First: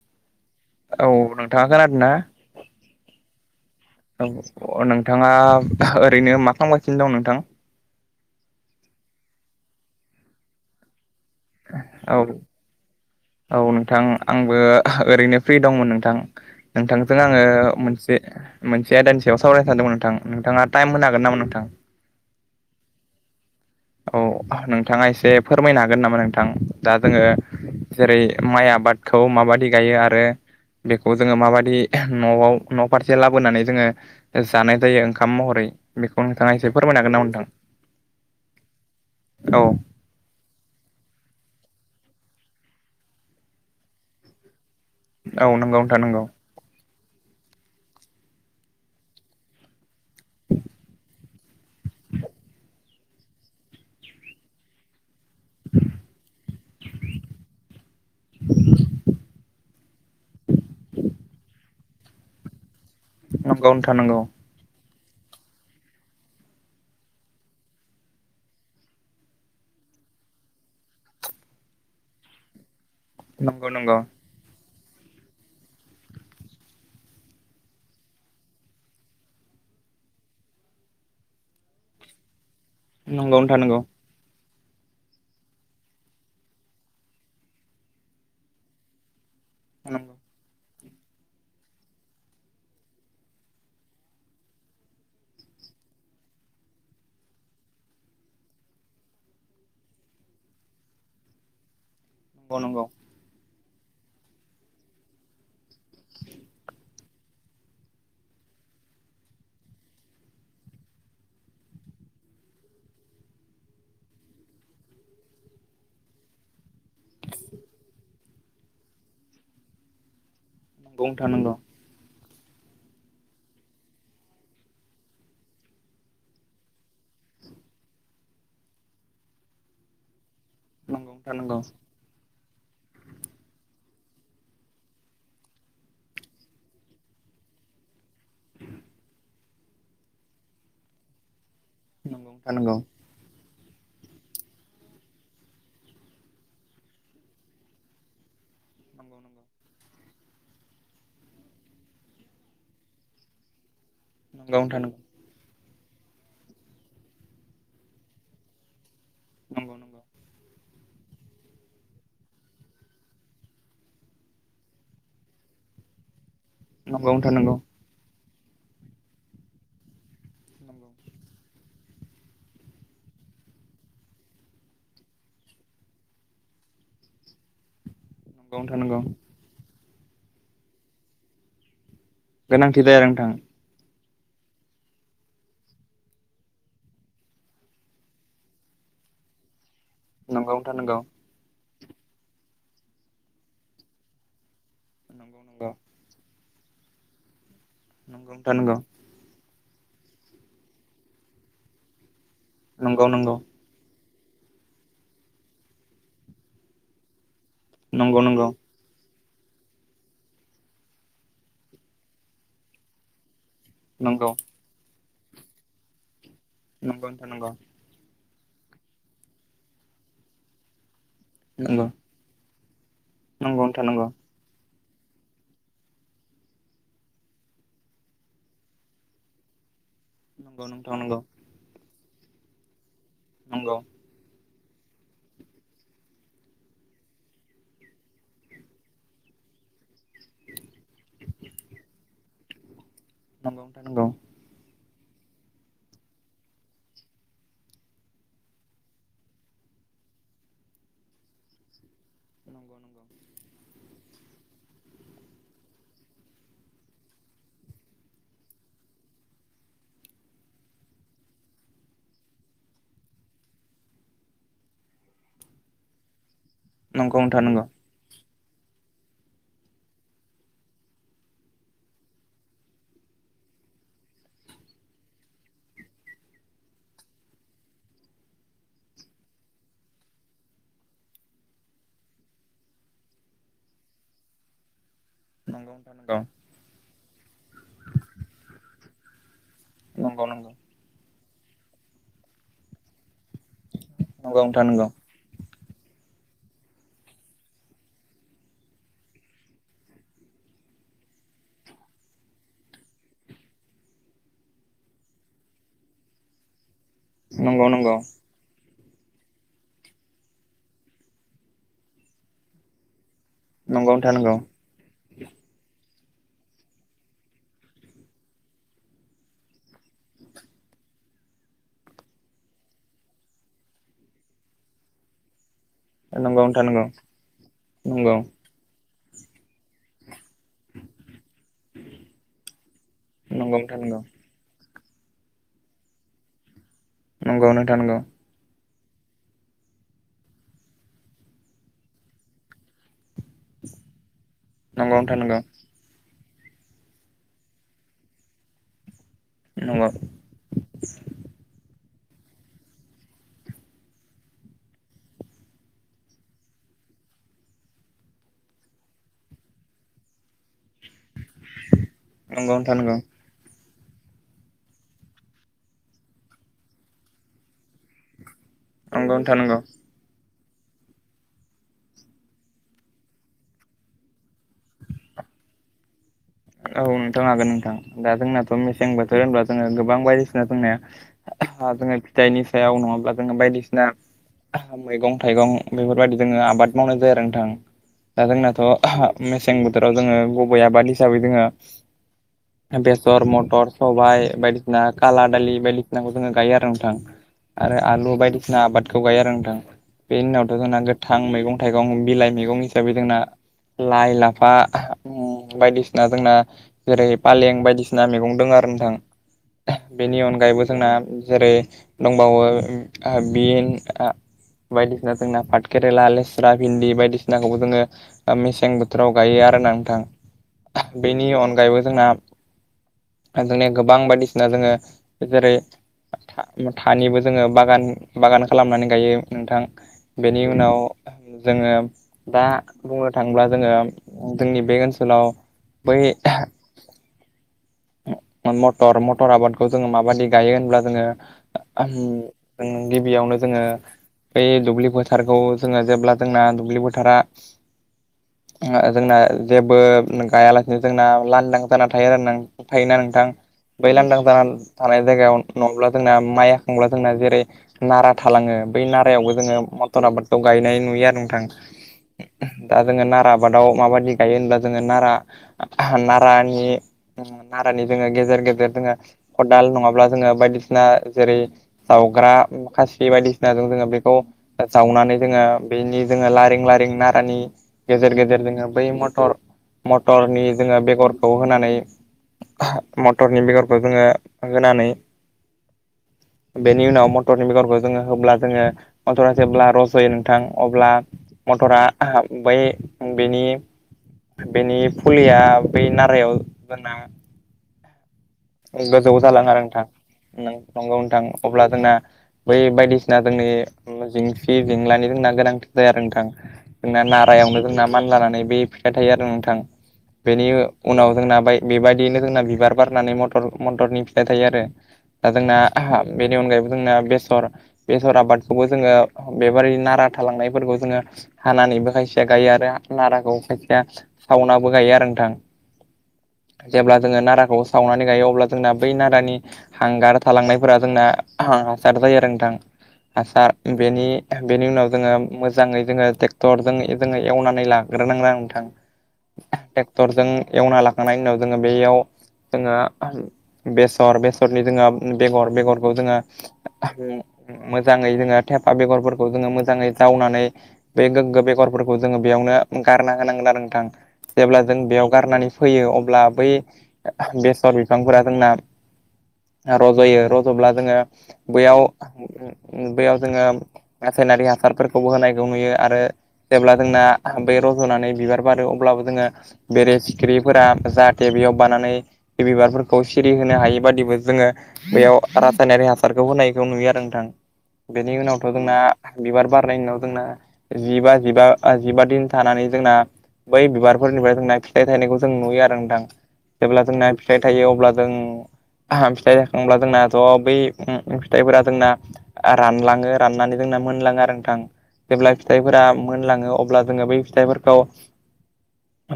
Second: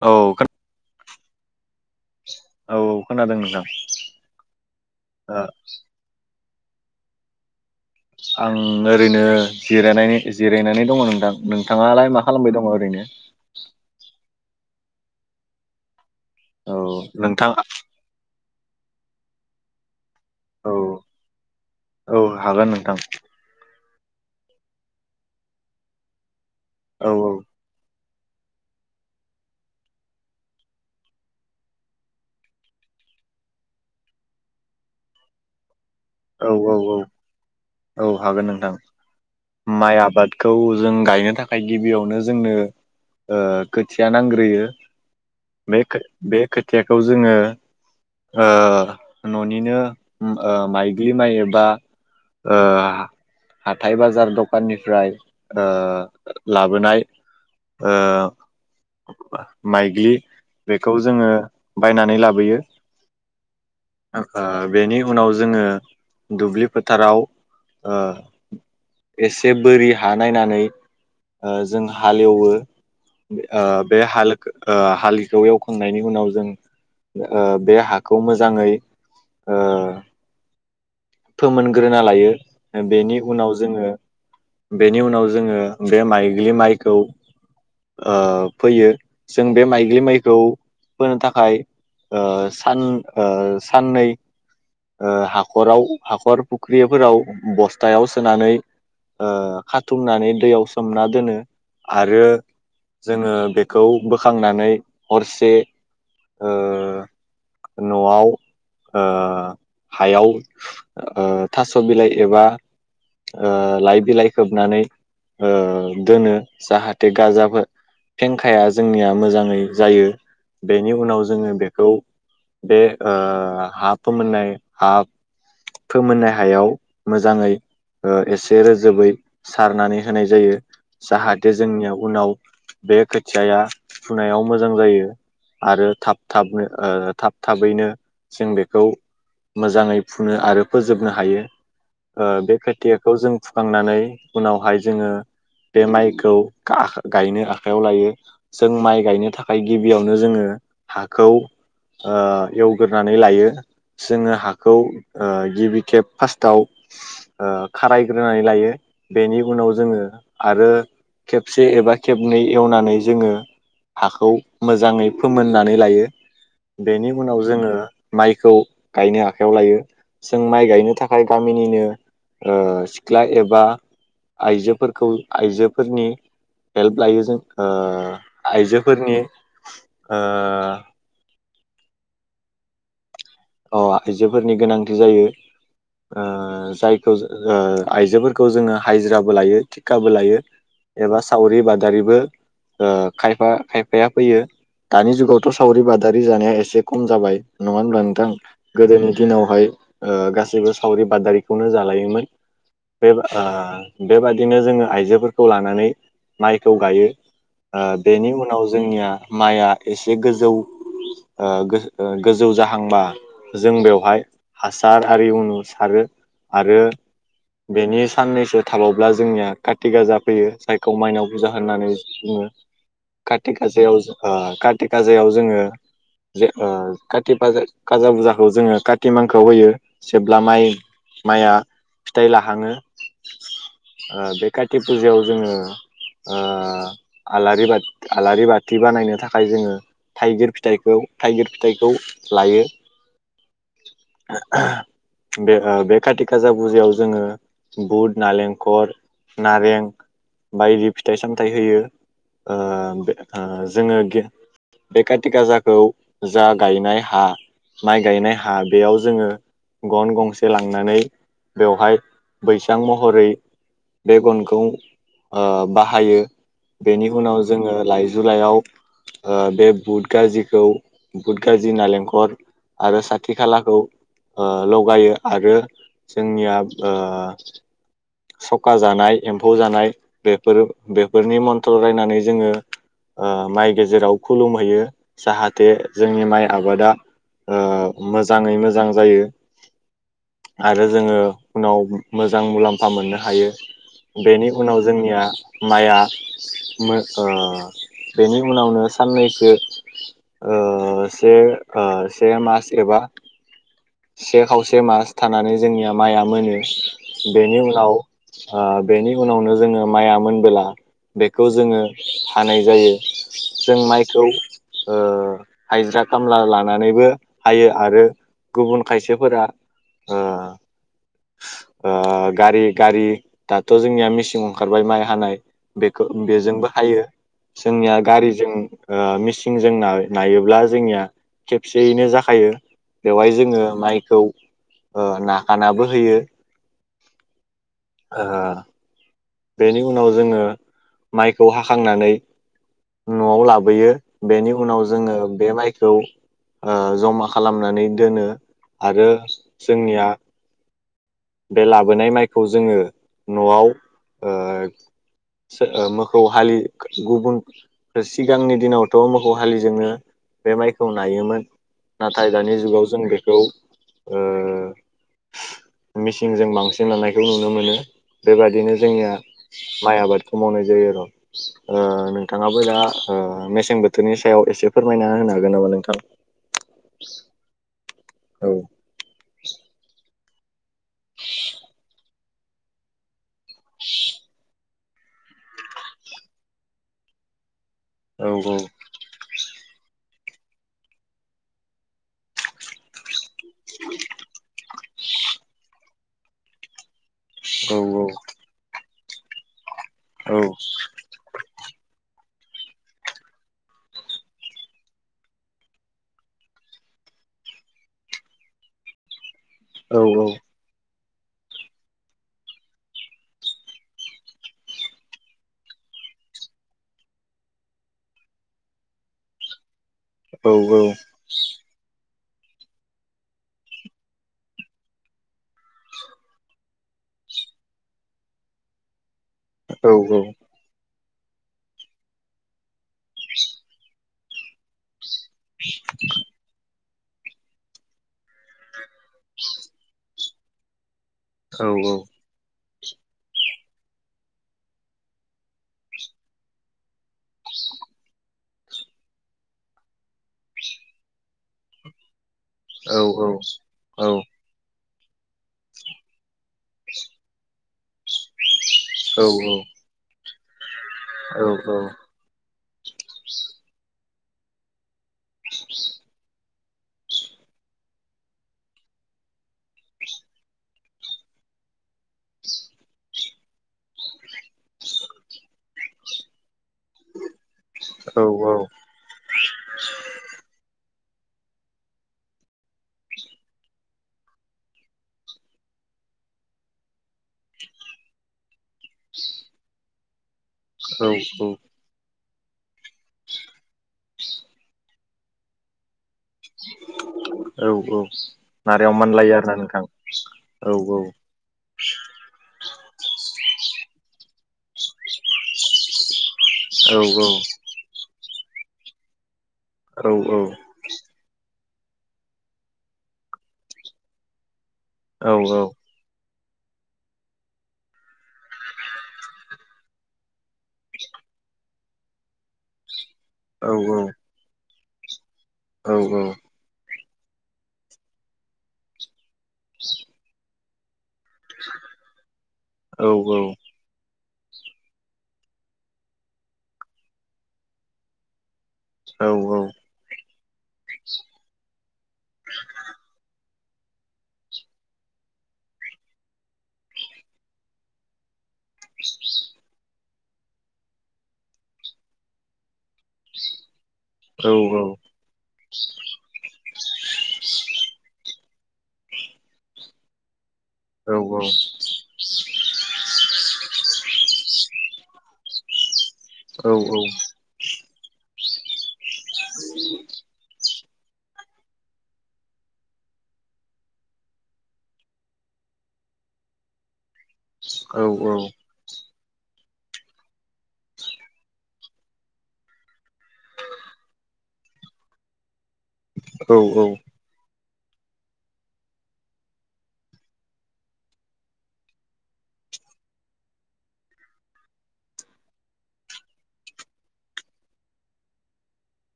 औ औ नोंथाङा खोनादों ना औ औ खोनादों नोंथां औ नोंथाङा ओ ओरैनो मा खालामगासिनो दं नोंथां आं ओरैनो जिराय जिरायनानै दङ नोंथां नोंथाङालाय औ मा खालामबाय दङ ओरैनो औ नोंथां आंबो ओरैनो फ्रि दंमोन नोंथां औ नोंथांजों आङो नोंथां मोनसे मोनसे आयदानि सायाव सावरायनो थानदोंमोन नोंथां नोंथाङा औ टाइम होनो हागोन नामा नोंथां? औ हागोन नोंथां औ नोंथाङा एसे फोरमायनो हागोन नामा नोंथां दा औ जोङो जेरै माइ आबादखौ माबादि गायो आरो बेखौ जोङो माबायदि न'आव न' फारसे लाबोनानै जोङो जानाय जायो ओंखाम महरै बेखौ औ नोंथाङा एसे औ औ फोरायनो हागोन नामा नोंथां औ हागोन नोंथां औ माइ आबादखौ जों गायनो थाखाय गिबियावनो जोंनो खोथिया नांग्रोयो। औ नंगौ बे नोंथां नंगौ बे खोथियाखौ जोङो ओ न'निनो माइग्लि माइ एबा ओ हाथाय बाजार दखाननिफ्राय ओ लाबोनाय ओ माइग्लि बेखौ जोङो बायनानै लाबोयो नंगौ नोंथां नंगौ आ बेनि उनाव जोङो दुब्लि फोथाराव ओ एसे बोरि हा नायनानै जों हालेवो आ नंगौ नंगौ बे हाल ओ हालिखौ एवखांनायनि उनाव जों ओ बे हाखौ मोजाङै ओ फोमोनग्रोना लायो बेनि नंगौ उनाव नोंथां नंगौ जोङो बेनि उनाव जोङो बे माइग्लि माइखौ ओ फैयो जों बे माइग्लि नंगौ माइखौ फोनो थाखाय सान साननै ओ हाखराव हाखर फुख्रिफोराव बस्थायाव सोनानै ओ खाथुमनानै दैयाव सोमना दोनो आरो नंगौ नंगौ जोङो बेखौ बोखांनानै हरसे ओ न'वाव ओ हायाव ओ थास' बिलाइ एबा ओ लाइ बिलाइ खोबनानै दोनो ओ जाहाथे गाजा फेंखाया जोंनिया मोजाङै जायो बेनि उनाव जोङो बेखौ बे ओ हा फोमोननाय हा फोमोननाय हायाव मोजाङै एसे रोजोबै सारनानै होनाय जायो नंगौ नोंथां जाहाथे नंगौ जोंनिया उनाव बे खोथियाया फुनायाव मोजां जायो आरो थाब थाबनो ओ थाब थाबैनो जों बेखौ मोजाङै फुनो आरो फोजोबनो हायो ओ नंगौ बे नोंथां खोथियाखौ जों फुखांनानै उनावहाय जोङो बे माइखौ गायनो आखाइयाव लायो जों माइ नंगौ गायनो थाखाय गिबियाव नो जोङो हाखौ एवग्रोनानै लायो जोङो नंगौ हाखौ नोंथां नंगौ ओ गिबि खेब फार्स्टआव ओ खारायग्रोनानै लायो बेनि उनाव नंगौ जोङो आरो खेबसे एबा खेबनै एवनानै जोङो हाखौ मोजाङै फोमोननानै लायो बेनि नोंथां उनाव नंगौ जोङो माइखौ गायनो आखायाव लायो जों माइ नंगौ गायनो थाखाय गामिनिनो ओ सिख्ला एबा आइजोफोरखौ आइजोफोरनि हेल्प लायो जों ओ नोंथां नंगौ नोंथां नंगौ आइजोफोरनि ओ गोनांथि जायो आरो नोंथां आइजोफोरनि गोनांथि जायो ओ जायखौ ओ आइजोफोरखौ जोङो हाजिराबो लायो थिग थिखाबो लायो नंगौ नोंथां नंगौ एबा सावरि बादालिबो ओ खायफा खायफाया फैयो दानि जुगावथ' सावरि बादारि जानाया एसे खम जाबाय नङा होनब्ला नोंथां नंगौ नंगौ गोदोनि दिनावहाय गासैबो सावरि बादारिखौनो जालायोमोन नंगौ नोंथां नंगौ बे बेबादिनो जोङो आइजोफोरखौ लानानै माइखौ गायो ओ नंगौ नंगौ बेनि उनाव जोंनिया माइआ एसे गोजौ गोजौ जाहांबा जों बेवहाय हासार आरि उनु सारो आरो नंगौ बेनि साननैसो थाबावब्ला जोंनिया कार्ति गाजा फैयो जायखौ माइनाव फुजा नंगौ होननानै बुङो काति नोंथां काजायाव ओ नंगौ कात काति गाजायाव जोङो जे ओ खाजाजा बुरजा खौ जोङो काति मांखौआव होयो जेब्ला नंगौ माइ नंगौ नोंथां नंगौ माइआ फिथाइ लाहाङो नंगौ नोंथां नंगौ नंगौ ओ बे काति फुजायाव जोङो ओ आलारि बाथि आलारि बाथि बानायनो थाखाय जोङो थाइगिर फिथाइखौ थाइगिर फिथाइखौ लायो। नंगौ नोंथां नंगौ बे बे काति खाजा फुजायाव जोङो बुध नालेंखर नारें बायदि फिथाइ सामथाइ होयो। ओ ओ जोङो बे का थि गाजाखौ जा गायनाय हा माइ गायनाय हा बेयाव जोङो गन गंसे लांनानै बेवहाय बैसां महरै बे गनखौ बाहायो बेनि नंगौ नोंथां नंगौ नोंथां नंगौ उनाव जोङो लाइ जु लाइयाव बे बुट गाजिखौ बुट गाजि नालेंखर आरो साथि खालाखौ लगायो आरो जोंनिया सखा जानाय एम्फौ जानाय बेफोर बेफोरनि मन्थ्र रायनानै जोङो माइ गेजेराव खुलुमहैयो जाहाथे जोंनि माइ आबादा मोजाङै मोजां जायो नंगौ आरो जोङो उनाव मोजां मुलाम्फा मोनो हायो बेनि नोंथां उनाव नंगौ जोंनिया माइआ ओ बेनि उनावनो साननैसो ओ से ओ से मास एबा से खावसे मास थानानै जोंनिया माइआ मोनो बेनि नंगौ उनाव नंगौ ओ बेनि उनावनो जोङो माइआ मोनबोला बेखौ जोङो हानाय जायो। जों नंगौ नोंथां माइखौ नंगौ हायजिर खामला लानानैबो हायो आरो गुबुन खायसेफोरा ओ ओ गारि गारि दाथ' जोंनिया मेसिं ओंखारबाय माइ हानाय। बेखौ नंगौ नोंथां बेजोंबो नंगौ हायो जोंनिया नंगौ गारिजों ओ मिसिं जों नायोब्ला जोंनिया खेबसे जाखायो बेवहाय नंगौ जोङो माइखौ ओ नाखानाबो होयो। नंगौ नों नोंथां ओ बेनि उनाव जोङो माइखौ हाखांनानै न'आव लाबोयो बेनि उनाव नंगौ जोङो नोंथां नंगौ बे माइखौ ओ जमा खालामनानै दोनो आरो नंगौ जोंनिया बे लाबोनाय माइखौ जोङो न'आव ओ ओ मोखौ हालि गुबुन सिगांनि दिनावथ' मोखौ हालि जोंनो बे माइखौ नायोमोन नाथाय नोंथां नंगौ नंगौ दानि नोंथां जुगाव नंगौ जों बेखौ ओ मिसिनजों बांसिन लानायखौ नुनो मोनो। बेबादिनो जोंनिया नंगौ नोंथां नंगौ माइ आबाद मावनाय जायो ओ नोंथाङाबो दा ओ मेसें बोथोरनि सायाव एसे फोरमायना हो हागोन नामा नोंथां? औ नोंथां हागोन नोंथां दा जोंनाथ' औ मेसें बोथोर होनबा जोङो गोबां बायदिसिना जोंना जोङो फिथाइनि सायाव नङाब्ला जोङो बायदिसिना मैगं थाइगं बेफोरबायदि जोङो आबाद मावनाय जायो आरो नोंथां दा औ जोंनाथ' मे सें बोथोराव जोङो गुबै आबाद हिसाबै जोङो बेसर म थर सबाइ बायदिसिना खााला दालि बायदिसिनाखौ जोङो गायो आरो नोंथां। औ आरो आलु बायदिसिना आबादखौ गायो आरो नोंथां। बे औ उनावथ' जोंना गोथां मैगं थाइगं बिलाइ मैगं दं हिसाबै जोंना लाइ लाफा बायदिसिना ना जोंना जेरै फालें बायदिसिना मैगं दं आरो नोंथां। बेनि अनगायैबो जोंना जेरै दंबावो ओ बिन ओ बायदिसिना जोंना पाट केेरेला लेस्रा भिन्दि बायदिसिनाखौबो जोङो ओ मेसें बोथोराव गायो आरो ना नोंथां औ औ बेनि अनगायैबो जोंना जोंनि गोबां बायदिसिना जोङो जेरै थानिबो जोङो बागान बागान खालामनानै गायो। नोंथां नारायाव मानलायो आरोना औ बेनि उनाव जोङो दा बुंनो थाङोब्ला जोङो जोंनि बे ओनसोलाव बै मटर मटर आबादखौ जोङो माबायदि गायो होनब्ला जोङो ओ औ जों गिबियावनो जोङो बे दुब्लि फोथारखौ जोङो जेब्ला जोंना दुब्लि फोथारा जोंना जेबो गायालासेनो जोंना लांदां जाना थायो आरो ना। थायोना नोंथां बै लांदां औ जाना थानाय जायगायाव नङाब्ला जोंना माइ हाखांब्ला जोंना जेरै नारा थालाङो बै नारायावबो जोङो मटर आबादखौ गायनाय नुयो आरो नोंथां। औ औ दा जोङो नारा आबादाव माबायदि गायो होनब्ला जोङो नारा नारानि नारानि जोङो गेजेर गेजेर जोङो खदाल नङाब्ला जोङो बायदिसिना जेरै जाव फोरा खासि बायदिसिनाजों जोङो बेखौ जावनानै जोङो बेनि जोङो लारिं लारि नारानि औ गेजेर औ गेजेर जोङो बै मटर मटरनि जोङो बेगर खौ होनानै मथरनि बेगरखौ जोङो होनानै बेनि उनाव मटरनि बेगरखौ जोङो होब्ला जोङो मटरा जेब्ला रस होयो नोंथां अब्ला औ मटरा बै बेनि बेनि फुलिया बै नारायाव जोंना औ औ नारायाव गोजौ मानलायो जालाङो आरोना आरो नोंथां नों औ नंगौ नोंथां अब्ला जोंना बै बायदिसिना जोंनि जिंसि जेंलानि जोंना गोनांथिथार आरो नोंथां औ जोंना नारायावनो जोंना मान लानानै बे फिथा थायो आरो नोंथां औ औ बेनि उनाव जोंना बेबायदियैनो जोंना बिबार बारनानै मथ र मटरनि फिथाइ थायो आरो दा औ जोंना बे नि अनगायैबो जोंना बेसर बेसर आबादखौबो जोङो बेबादि नारा थालांनाय फोरफोरखौ जोङो हानानैबो खायसेया गायो आरो नाराखौ खायसेया सावनाबो गायो आरो नोंथां औ औ जेब्ला जोङो नाराखौ सावनानै गायो अब्ला जोंना बै नारानि हांगार थालांनायफोरा जोंना हासार जायो आरो नोंथां हासार बेनि बेनि उनाव जोङो मोजाङै जोङो ट्रेक्टरजों जोङो एवनानै लाग्रोनांदों नोंथां ट्रेक्टरजों एवना लाखांनायनि उनाव जोङो बेयाव जोङो बेसर बेसरनि जोङो बेगर बेगरखौ जोङो मोजाङै जोङो थेफा बेगरफोरखौ जोङो मोजाङै दावनानै बे गोग्गो बेगरफोरखौ जोङो बेयावनो गारना होनांगोन आरो नोंथां जेब्ला जों बेयाव गारनानै फैयो अब्ला बै बेसर बिफांफोरा जोंना रज'यो जब्ला जोङो बैयाव बेयाव जोङो रासायनारि हासारफोरखौबो होनायखौ नुयो आरो जेब्ला जोंना बे रज'नानै बिबार बारो अब्लाबो जोङो बेरे फिखिरिफोरा जाहाथे बेयाव बानानै बे बिबार खौ सिरि होनो हायि बादिबो जोङो बेयाव रासायनारि हासारखौ होनायखौ नुयो आरो नोंथां बेनि उनावथ' जोंना बिबार बारनायनि उनाव जोंना जिबा जिबा जिबा दिन थानानै जोंना बै बिबारफोरनिफ्राय जोंना फिथाइ थायनायखौ जों नुयो आरो नोंथां जेब्ला जोंना फिथाइ थायो अब्ला जों आ फिथाइ जाखांब्ला जोंना ज बै फिथाइफोरा जोंना रानलाङो राननानै जों मोनलाङो आरो नोंथां जेब्ला फिथाइफोरा मोनलाङो अब्ला जोङो बै फिथाइफोरखौ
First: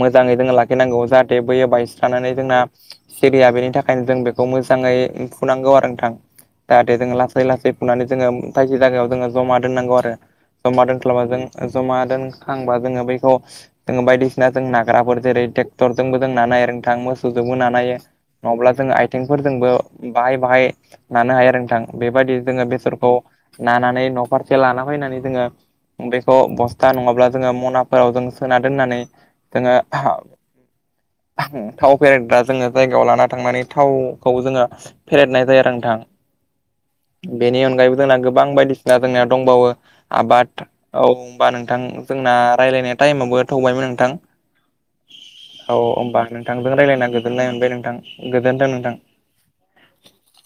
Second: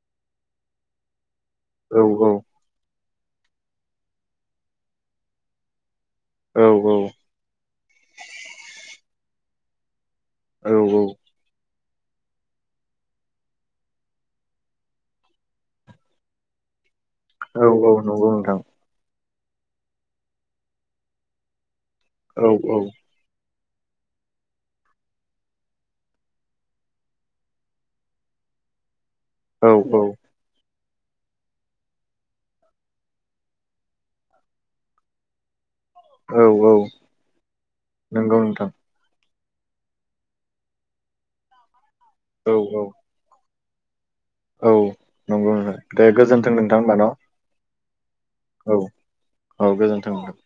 मोजाङै जोङो लाखिनांगौ जाहा- थे बैयो बायस्रानानै जोंना सिरिया बेनि थाखायनो जों बेखौ मोजाङै फुनांगौ आरो नोंथां जाहाथे जोङो लासै लासै फुनानै जोङो खायसे जायगायाव जोङो जमा दोननांगौ आरो जमा दोनख्लाबाजों जमा दोनखांबा जोङो बेखौ जोङो बायदिसिना जों नाग्राफोर जेरै ट्रेक्टरजोंबो जों नानाय आरो नोंथां मो बस्थुजोंबो नानाय नंगौ हायो नङाब्ला जों आइजें फोरजोंबो बाहाय बाहाय नानो हायो आरो नोंथां बेबायदि जोङो बेसरखौ नानानै न' फारसे लाना फैनानै जोङो बेखौ बस्था नङाब्ला जोङो मनाफोराव जों सोना दोननानै जोङो थाव फेरेटग्रा जोङो जायगायाव लाना थांनानै थावखौ जोङो फेरेदनाय जायो आरो बेनि अनगायैबो जोंना गोबां नोंथां बायदिसिना जोंनिया दंबावो आबाद औ होनबा नोंथां जोंना औ रायलायनाय टाइमावबो थौबायमोन नोंथां औ औ होनोमबा नोंथांजों रायज्लायना गोजोन नाय औ औ गोजोन्थों नोंथां